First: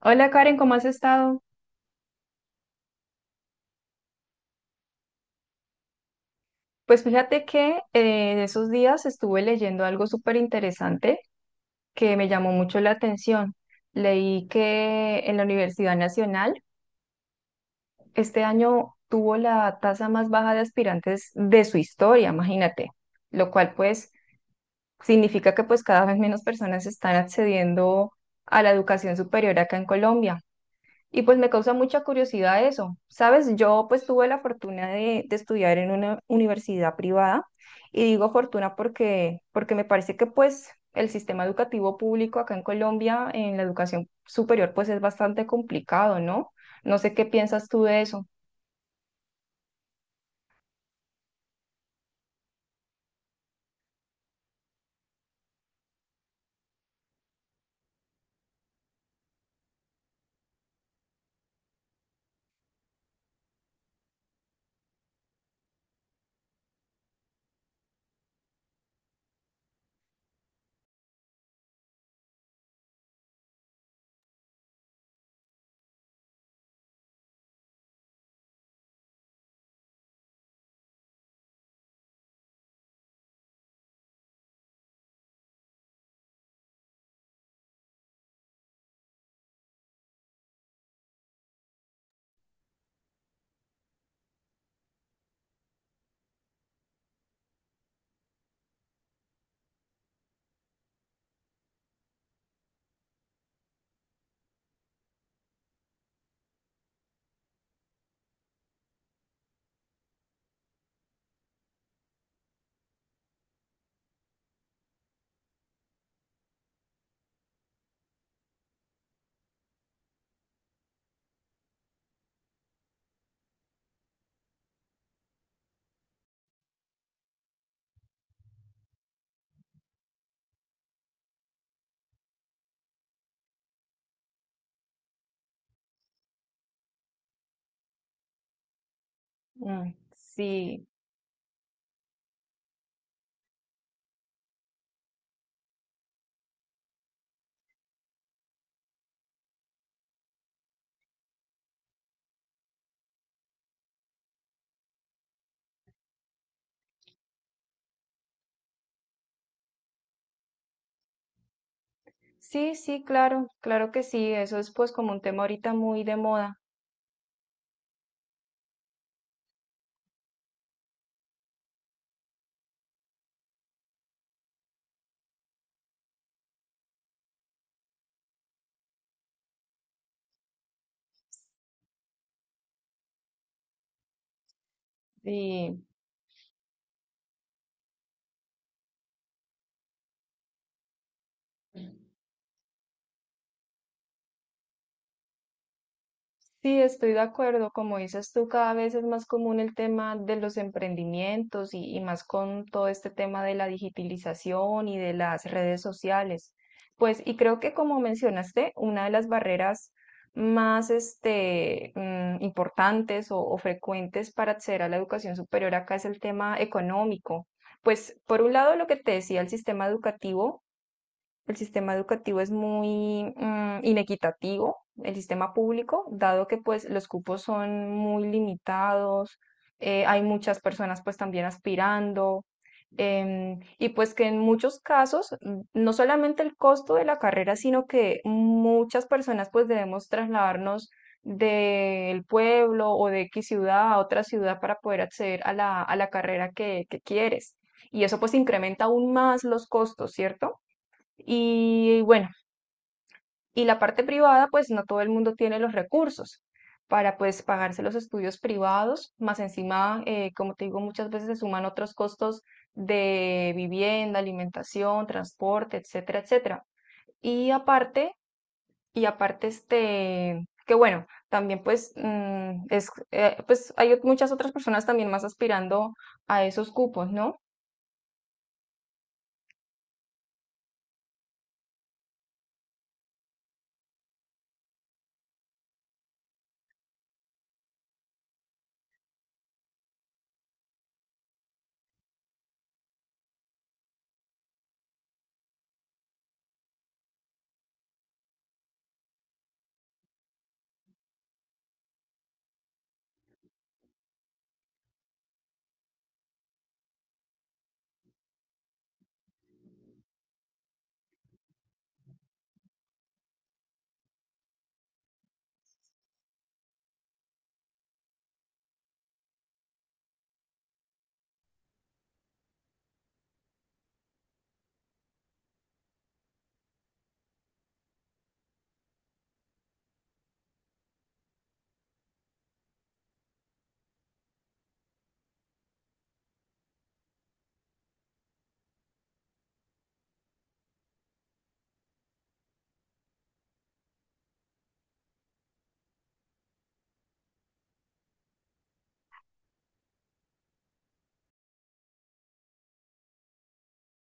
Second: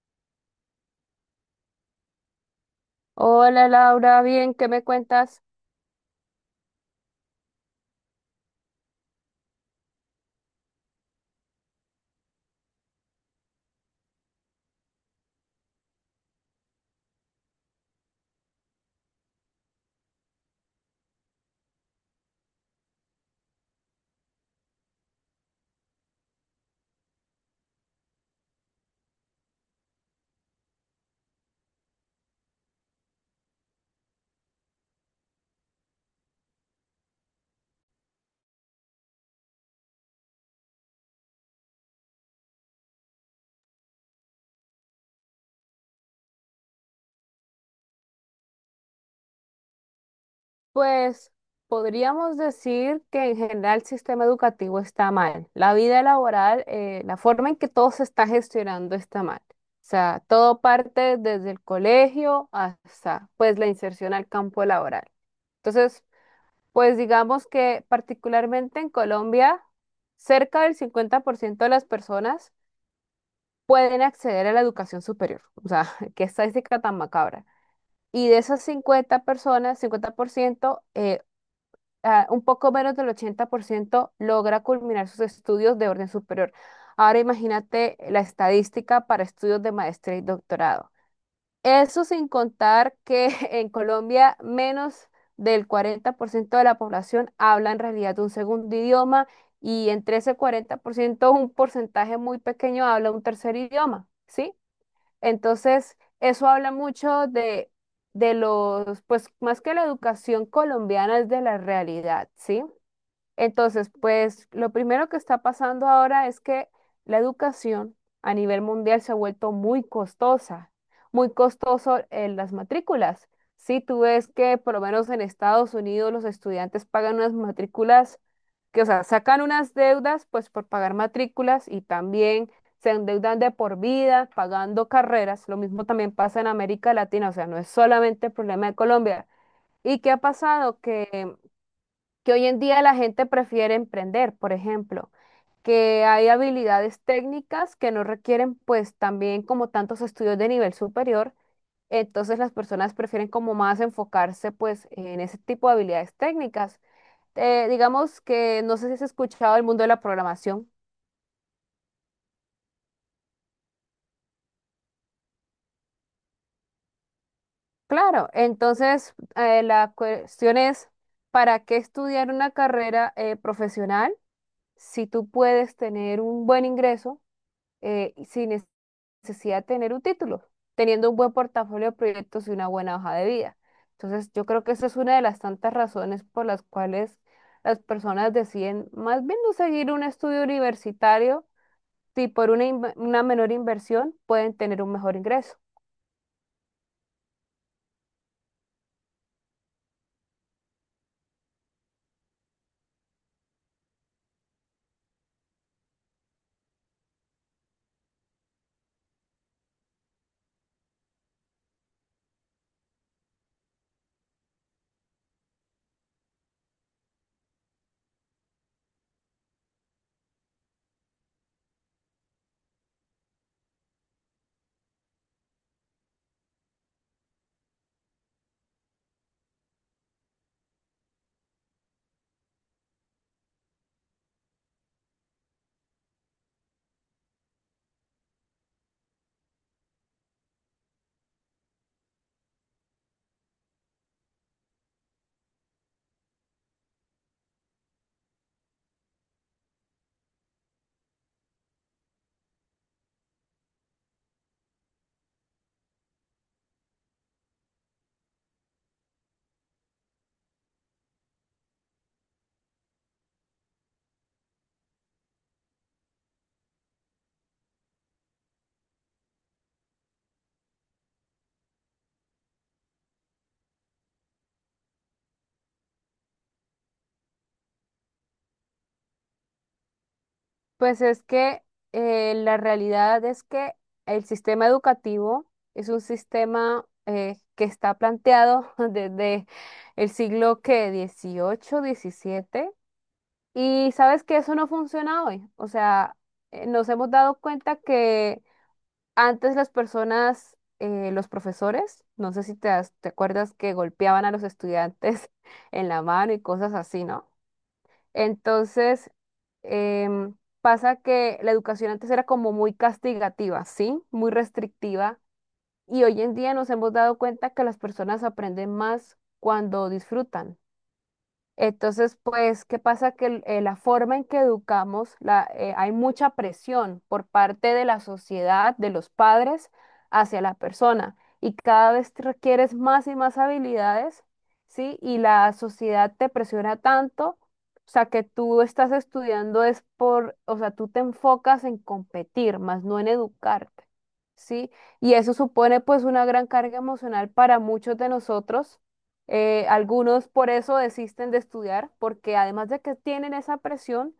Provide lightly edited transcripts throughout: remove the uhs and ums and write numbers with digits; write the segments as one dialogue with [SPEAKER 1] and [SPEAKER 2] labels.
[SPEAKER 1] Hola Karen, ¿cómo has estado?
[SPEAKER 2] Hola Laura, bien, ¿qué me cuentas?
[SPEAKER 1] Pues fíjate que en esos días estuve leyendo algo súper interesante que me llamó mucho la atención. Leí que en la Universidad Nacional este año tuvo la tasa más baja de aspirantes de su historia, imagínate, lo cual pues significa que pues cada vez menos personas están accediendo a la educación superior acá en Colombia. Y pues me causa mucha curiosidad eso. Sabes, yo pues tuve la fortuna de estudiar en una universidad privada y digo fortuna porque me parece que pues el sistema educativo público acá en Colombia en la educación superior pues es bastante complicado, ¿no? No sé qué piensas tú de eso.
[SPEAKER 2] Pues podríamos decir que en general el sistema educativo está mal. La vida laboral, la forma en que todo se está gestionando está mal. O sea, todo parte desde el colegio hasta pues la inserción al campo laboral. Entonces, pues digamos que particularmente en Colombia, cerca del 50% de las personas pueden acceder a la educación superior. O sea, qué estadística tan macabra. Y de esas 50 personas, 50%, un poco menos del 80% logra culminar sus estudios de orden superior. Ahora imagínate la estadística para estudios de maestría y doctorado. Eso sin contar que en Colombia menos del 40% de la población habla en realidad un segundo idioma y entre ese 40% un porcentaje muy pequeño habla un tercer idioma, ¿sí? Entonces, eso habla mucho de los, pues más que la educación colombiana es de la realidad, ¿sí? Entonces, pues lo primero que está pasando ahora es que la educación a nivel mundial se ha vuelto muy costosa, muy costoso en las matrículas. Si tú ves que por lo menos en Estados Unidos los estudiantes pagan unas matrículas que, o sea, sacan unas deudas pues por pagar matrículas y también se endeudan de por vida pagando carreras. Lo mismo también pasa en América Latina, o sea, no es solamente el problema de Colombia.
[SPEAKER 1] Mm,
[SPEAKER 2] ¿Y qué ha pasado?
[SPEAKER 1] sí,
[SPEAKER 2] Que hoy en día la gente prefiere emprender, por ejemplo, que hay habilidades técnicas que no requieren pues también como tantos estudios de nivel superior, entonces las personas prefieren como más enfocarse pues en ese tipo de habilidades técnicas. Digamos que no sé si has escuchado el mundo de la programación.
[SPEAKER 1] sí, sí, claro, claro que sí. Eso es pues como un tema ahorita muy de moda.
[SPEAKER 2] Claro, entonces la cuestión es, ¿para qué estudiar una carrera profesional si tú puedes tener un buen ingreso? Sin necesidad de tener un título, teniendo un buen portafolio de proyectos y una buena hoja de vida. Entonces, yo creo que esa es una de las tantas
[SPEAKER 1] Y
[SPEAKER 2] razones por las cuales las personas deciden más bien no seguir un estudio universitario, si por una menor inversión pueden tener un mejor ingreso.
[SPEAKER 1] sí, estoy de acuerdo. Como dices tú, cada vez es más común el tema de los emprendimientos y más con todo este tema de la digitalización y de las redes sociales. Pues, y creo que como mencionaste, una de las barreras más este, importantes o frecuentes para acceder a la educación superior acá es el tema económico. Pues, por un lado, lo que te decía, el sistema educativo. El sistema educativo es muy inequitativo, el sistema público, dado que pues los cupos son muy limitados, hay muchas personas pues también aspirando, y pues que en muchos casos, no solamente el costo de la carrera, sino que muchas personas pues debemos trasladarnos del pueblo o de X ciudad a otra ciudad para poder acceder a la carrera que quieres. Y eso pues incrementa aún más los costos, ¿cierto? Y bueno, y la parte privada, pues no todo el mundo tiene los recursos para pues pagarse los estudios privados, más encima, como te digo, muchas veces se suman otros costos de vivienda, alimentación, transporte, etcétera, etcétera. Y aparte, y aparte este, que bueno, también pues pues hay muchas otras personas también más aspirando a esos cupos, ¿no?
[SPEAKER 2] Pues es que la realidad es que el sistema educativo es un sistema que está planteado desde el siglo que 18, 17. Y sabes que eso no funciona hoy. O sea, nos hemos dado cuenta que antes las personas, los profesores, no sé si te acuerdas que golpeaban a los estudiantes en la mano y cosas así, ¿no? Entonces, em, pasa que la educación antes era como muy castigativa, ¿sí? Muy restrictiva. Y hoy en día nos hemos dado cuenta que las personas aprenden más cuando disfrutan. Entonces, pues, ¿qué pasa? Que la forma en que educamos, hay mucha presión por parte de la sociedad, de los padres, hacia la persona. Y cada vez te requieres más y más habilidades, ¿sí? Y la sociedad te presiona tanto, o sea, que tú estás estudiando es por, o sea, tú te enfocas en competir, más no en educarte, ¿sí? Y eso supone pues una gran carga emocional para muchos de nosotros, algunos por eso desisten de estudiar, porque además de que tienen esa presión,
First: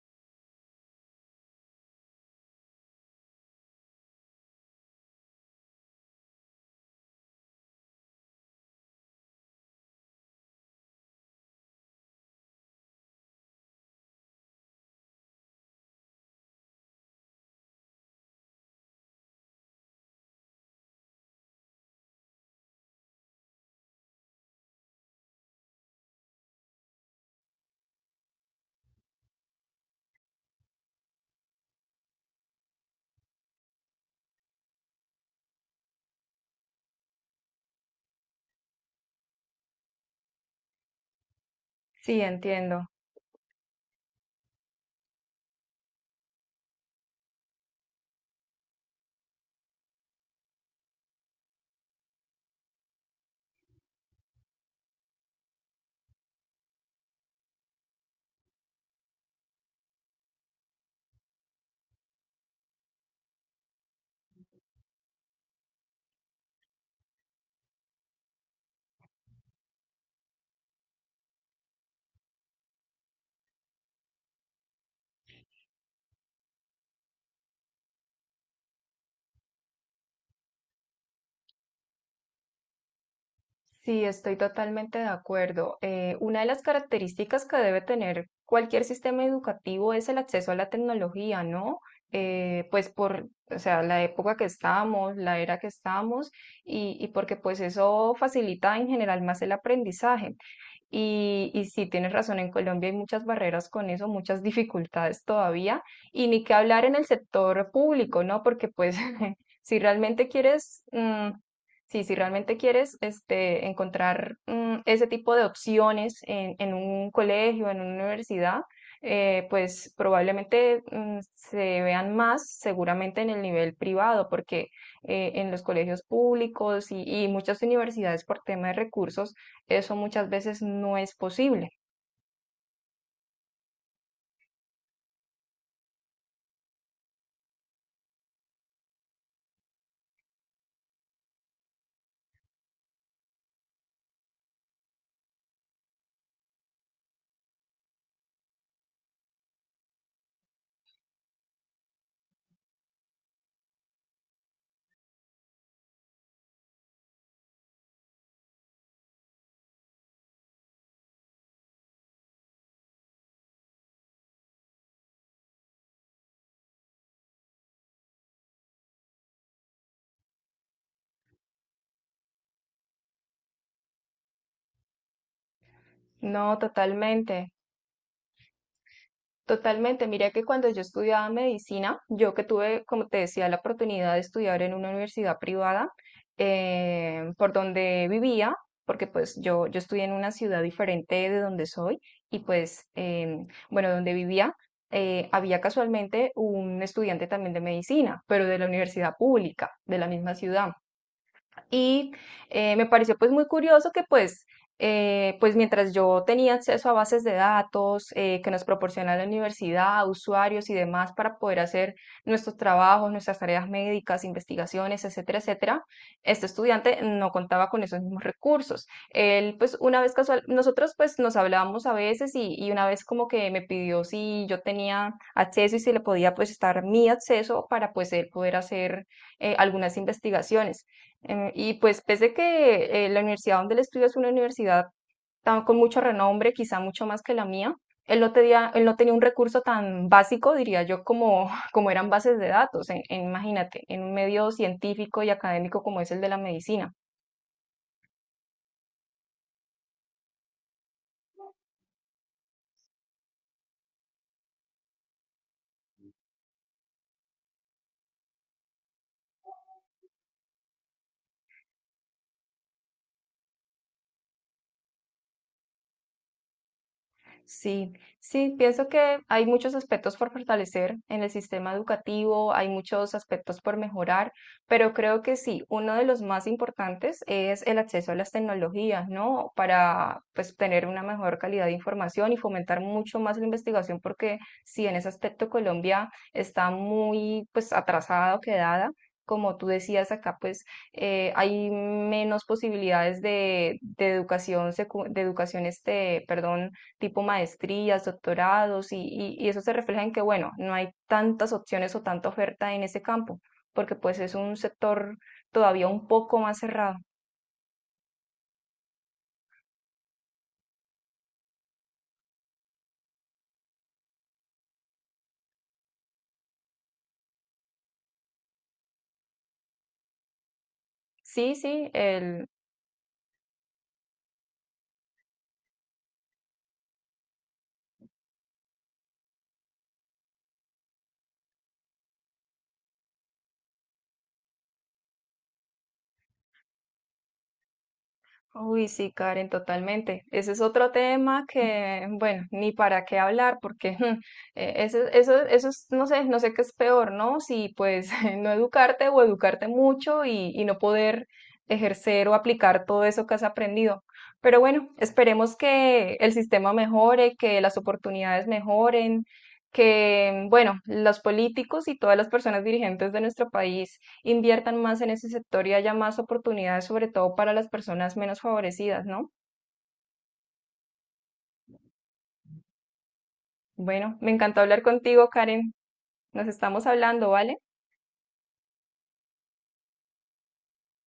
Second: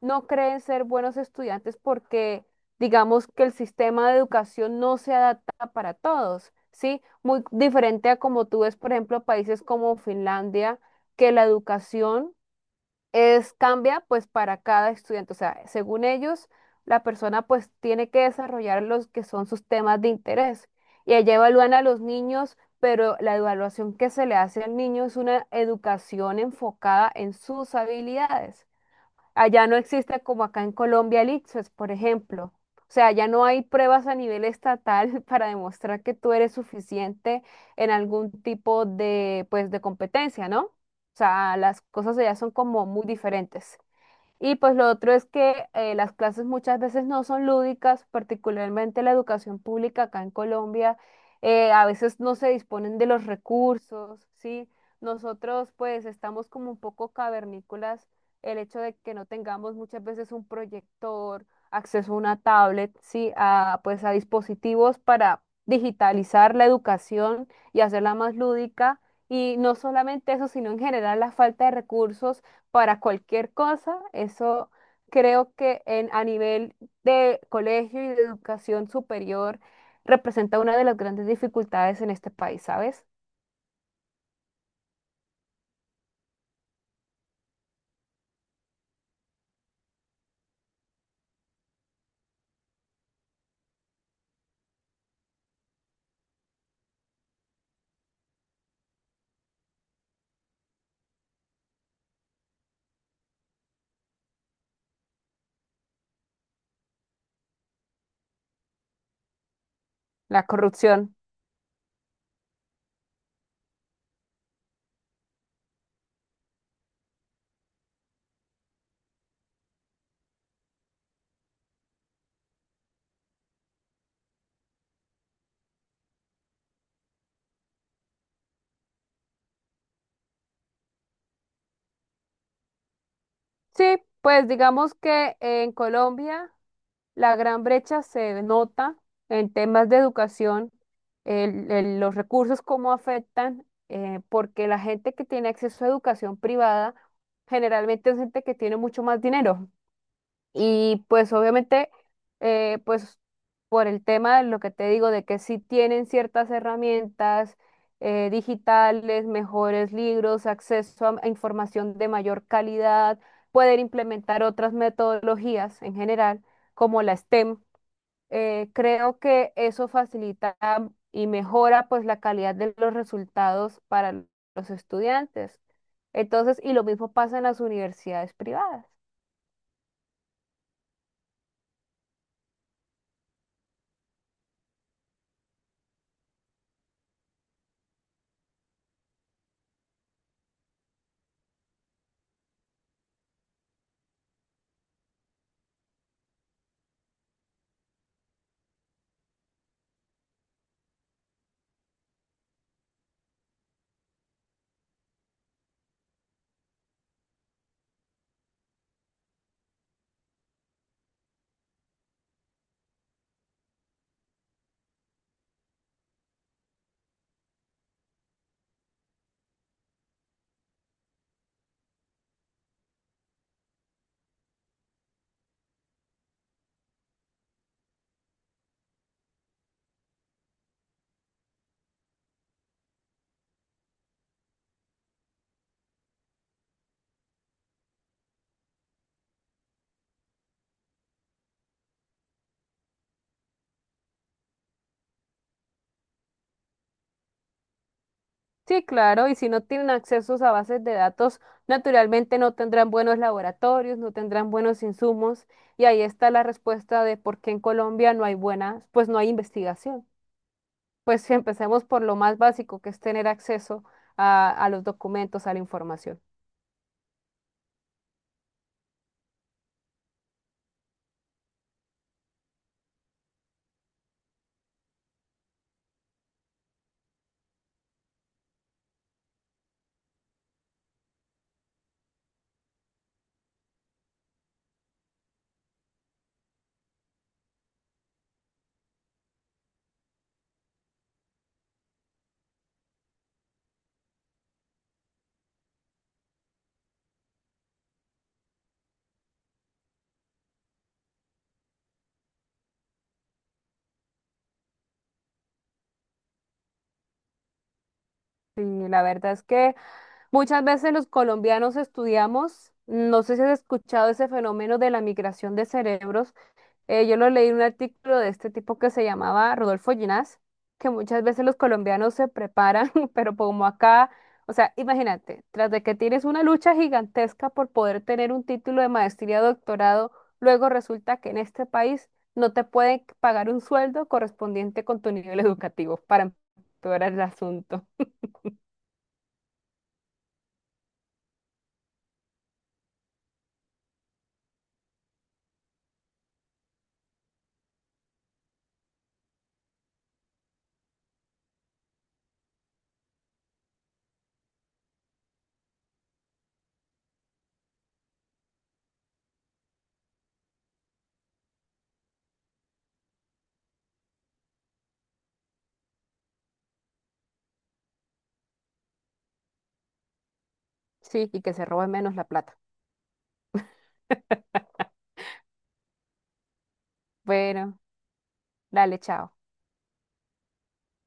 [SPEAKER 2] no creen ser buenos estudiantes porque digamos que el sistema de educación no se adapta para todos, ¿sí? Muy diferente a como tú ves, por ejemplo, países como Finlandia, que la educación es cambia pues para cada estudiante. O sea, según ellos, la persona pues tiene que desarrollar los que son sus temas de interés. Y allá evalúan a los niños, pero la evaluación que se le hace al niño es una educación enfocada en sus habilidades. Allá no existe como acá en Colombia el ICFES, por ejemplo. O sea, ya no hay pruebas a nivel estatal para demostrar que tú eres suficiente en algún tipo de, pues, de competencia, ¿no? O sea, las cosas
[SPEAKER 1] Sí,
[SPEAKER 2] allá son como
[SPEAKER 1] entiendo.
[SPEAKER 2] muy diferentes. Y pues lo otro es que las clases muchas veces no son lúdicas, particularmente la educación pública acá en Colombia, a veces no se disponen de los recursos, ¿sí? Nosotros pues estamos como un poco cavernícolas, el hecho de que no tengamos muchas veces un proyector, acceso a una tablet, ¿sí? A, pues a dispositivos para digitalizar la educación y hacerla más lúdica. Y no solamente eso, sino en general la falta de recursos para cualquier cosa. Eso creo que en, a nivel de colegio y de educación superior representa una de las grandes dificultades en este país, ¿sabes?
[SPEAKER 1] Sí, estoy totalmente de acuerdo. Una de las características que debe tener cualquier sistema educativo es el acceso a la tecnología, ¿no? Pues por, o sea, la época que estamos, la era que estamos, y porque pues eso facilita en general más el aprendizaje. Y sí, tienes razón, en Colombia hay muchas barreras con eso, muchas dificultades todavía, y ni que hablar en el sector público, ¿no? Porque pues si realmente
[SPEAKER 2] La
[SPEAKER 1] quieres,
[SPEAKER 2] corrupción.
[SPEAKER 1] mm, sí, si realmente quieres este, encontrar ese tipo de opciones en un colegio, en una universidad, pues probablemente se vean más seguramente en el nivel privado, porque en los colegios públicos y muchas universidades por tema de recursos, eso muchas veces no es posible.
[SPEAKER 2] Sí, pues digamos que en Colombia la gran brecha se nota en temas de educación, los recursos cómo afectan, porque la gente que tiene acceso a educación privada generalmente es gente que tiene mucho más dinero. Y pues obviamente, pues por el tema de lo que te digo, de que sí tienen ciertas herramientas digitales, mejores libros, acceso a información de mayor calidad, pueden implementar otras metodologías en general, como la STEM. Creo que eso facilita y mejora pues la calidad de los resultados para los estudiantes.
[SPEAKER 1] No,
[SPEAKER 2] Entonces, y lo mismo pasa en
[SPEAKER 1] totalmente,
[SPEAKER 2] las universidades privadas.
[SPEAKER 1] totalmente. Mira que cuando yo estudiaba medicina, yo que tuve, como te decía, la oportunidad de estudiar en una universidad privada, por donde vivía, porque pues yo estudié en una ciudad diferente de donde soy y pues, bueno, donde vivía, había casualmente un estudiante también de medicina, pero de la universidad pública, de la misma ciudad. Y me pareció pues muy curioso que pues, pues mientras yo tenía acceso a bases de datos que nos proporciona la universidad, usuarios y demás para poder hacer nuestros trabajos, nuestras tareas médicas, investigaciones, etcétera, etcétera, este estudiante no contaba con esos mismos recursos. Él pues una vez casual, nosotros pues nos hablábamos a veces y una vez como que me pidió si yo tenía acceso y si le podía pues estar mi acceso para pues él poder hacer algunas investigaciones. Y pues pese que la universidad donde él estudia es una universidad tan, con mucho renombre, quizá mucho más que la mía, él no tenía un recurso tan básico, diría yo, como, como eran bases de datos, imagínate, en un medio científico y académico como es el de la medicina.
[SPEAKER 2] Sí, claro, y si no tienen accesos a bases de datos, naturalmente no tendrán buenos laboratorios, no tendrán buenos insumos, y ahí está la respuesta de por qué en Colombia no hay buenas, pues no hay investigación. Pues si empecemos por lo más básico, que es tener acceso a los documentos, a la información.
[SPEAKER 1] Sí, sí, pienso que hay muchos aspectos por fortalecer en el sistema educativo, hay muchos aspectos por mejorar, pero creo que sí, uno de los más importantes es el acceso a las tecnologías, ¿no? Para pues tener una mejor calidad de información y fomentar mucho más la investigación, porque sí, en ese aspecto Colombia está muy pues atrasada o quedada. Como tú decías acá, pues hay menos posibilidades de educación, este, perdón tipo maestrías, doctorados, y eso se refleja en que, bueno, no hay tantas opciones o tanta oferta en ese campo, porque pues es un sector todavía un poco más cerrado.
[SPEAKER 2] Sí, la verdad es que muchas veces los colombianos estudiamos, no sé si has escuchado ese fenómeno de la migración de cerebros. Yo lo leí en un artículo de este tipo que se llamaba Rodolfo Ginás, que muchas veces
[SPEAKER 1] Sí,
[SPEAKER 2] los
[SPEAKER 1] sí,
[SPEAKER 2] colombianos se preparan, pero como acá, o sea, imagínate, tras de que tienes una lucha gigantesca por poder tener un título de maestría o doctorado, luego resulta que en este país no te pueden pagar un sueldo correspondiente con tu nivel educativo para empeorar el asunto.
[SPEAKER 1] uy, sí, Karen, totalmente. Ese es otro tema que, bueno, ni para qué hablar, porque eso es, no sé, no sé qué es peor, ¿no? Si pues no educarte o educarte mucho y no poder ejercer o aplicar todo eso que has aprendido. Pero bueno, esperemos que el sistema mejore, que las oportunidades mejoren, que, bueno, los políticos y todas las personas dirigentes de nuestro país inviertan más en ese sector y haya más oportunidades, sobre todo para las personas menos favorecidas, ¿no?
[SPEAKER 2] Sí, y que se robe menos la plata.
[SPEAKER 1] Bueno, me encantó hablar contigo, Karen. Nos estamos hablando, ¿vale?
[SPEAKER 2] Bueno, dale, chao.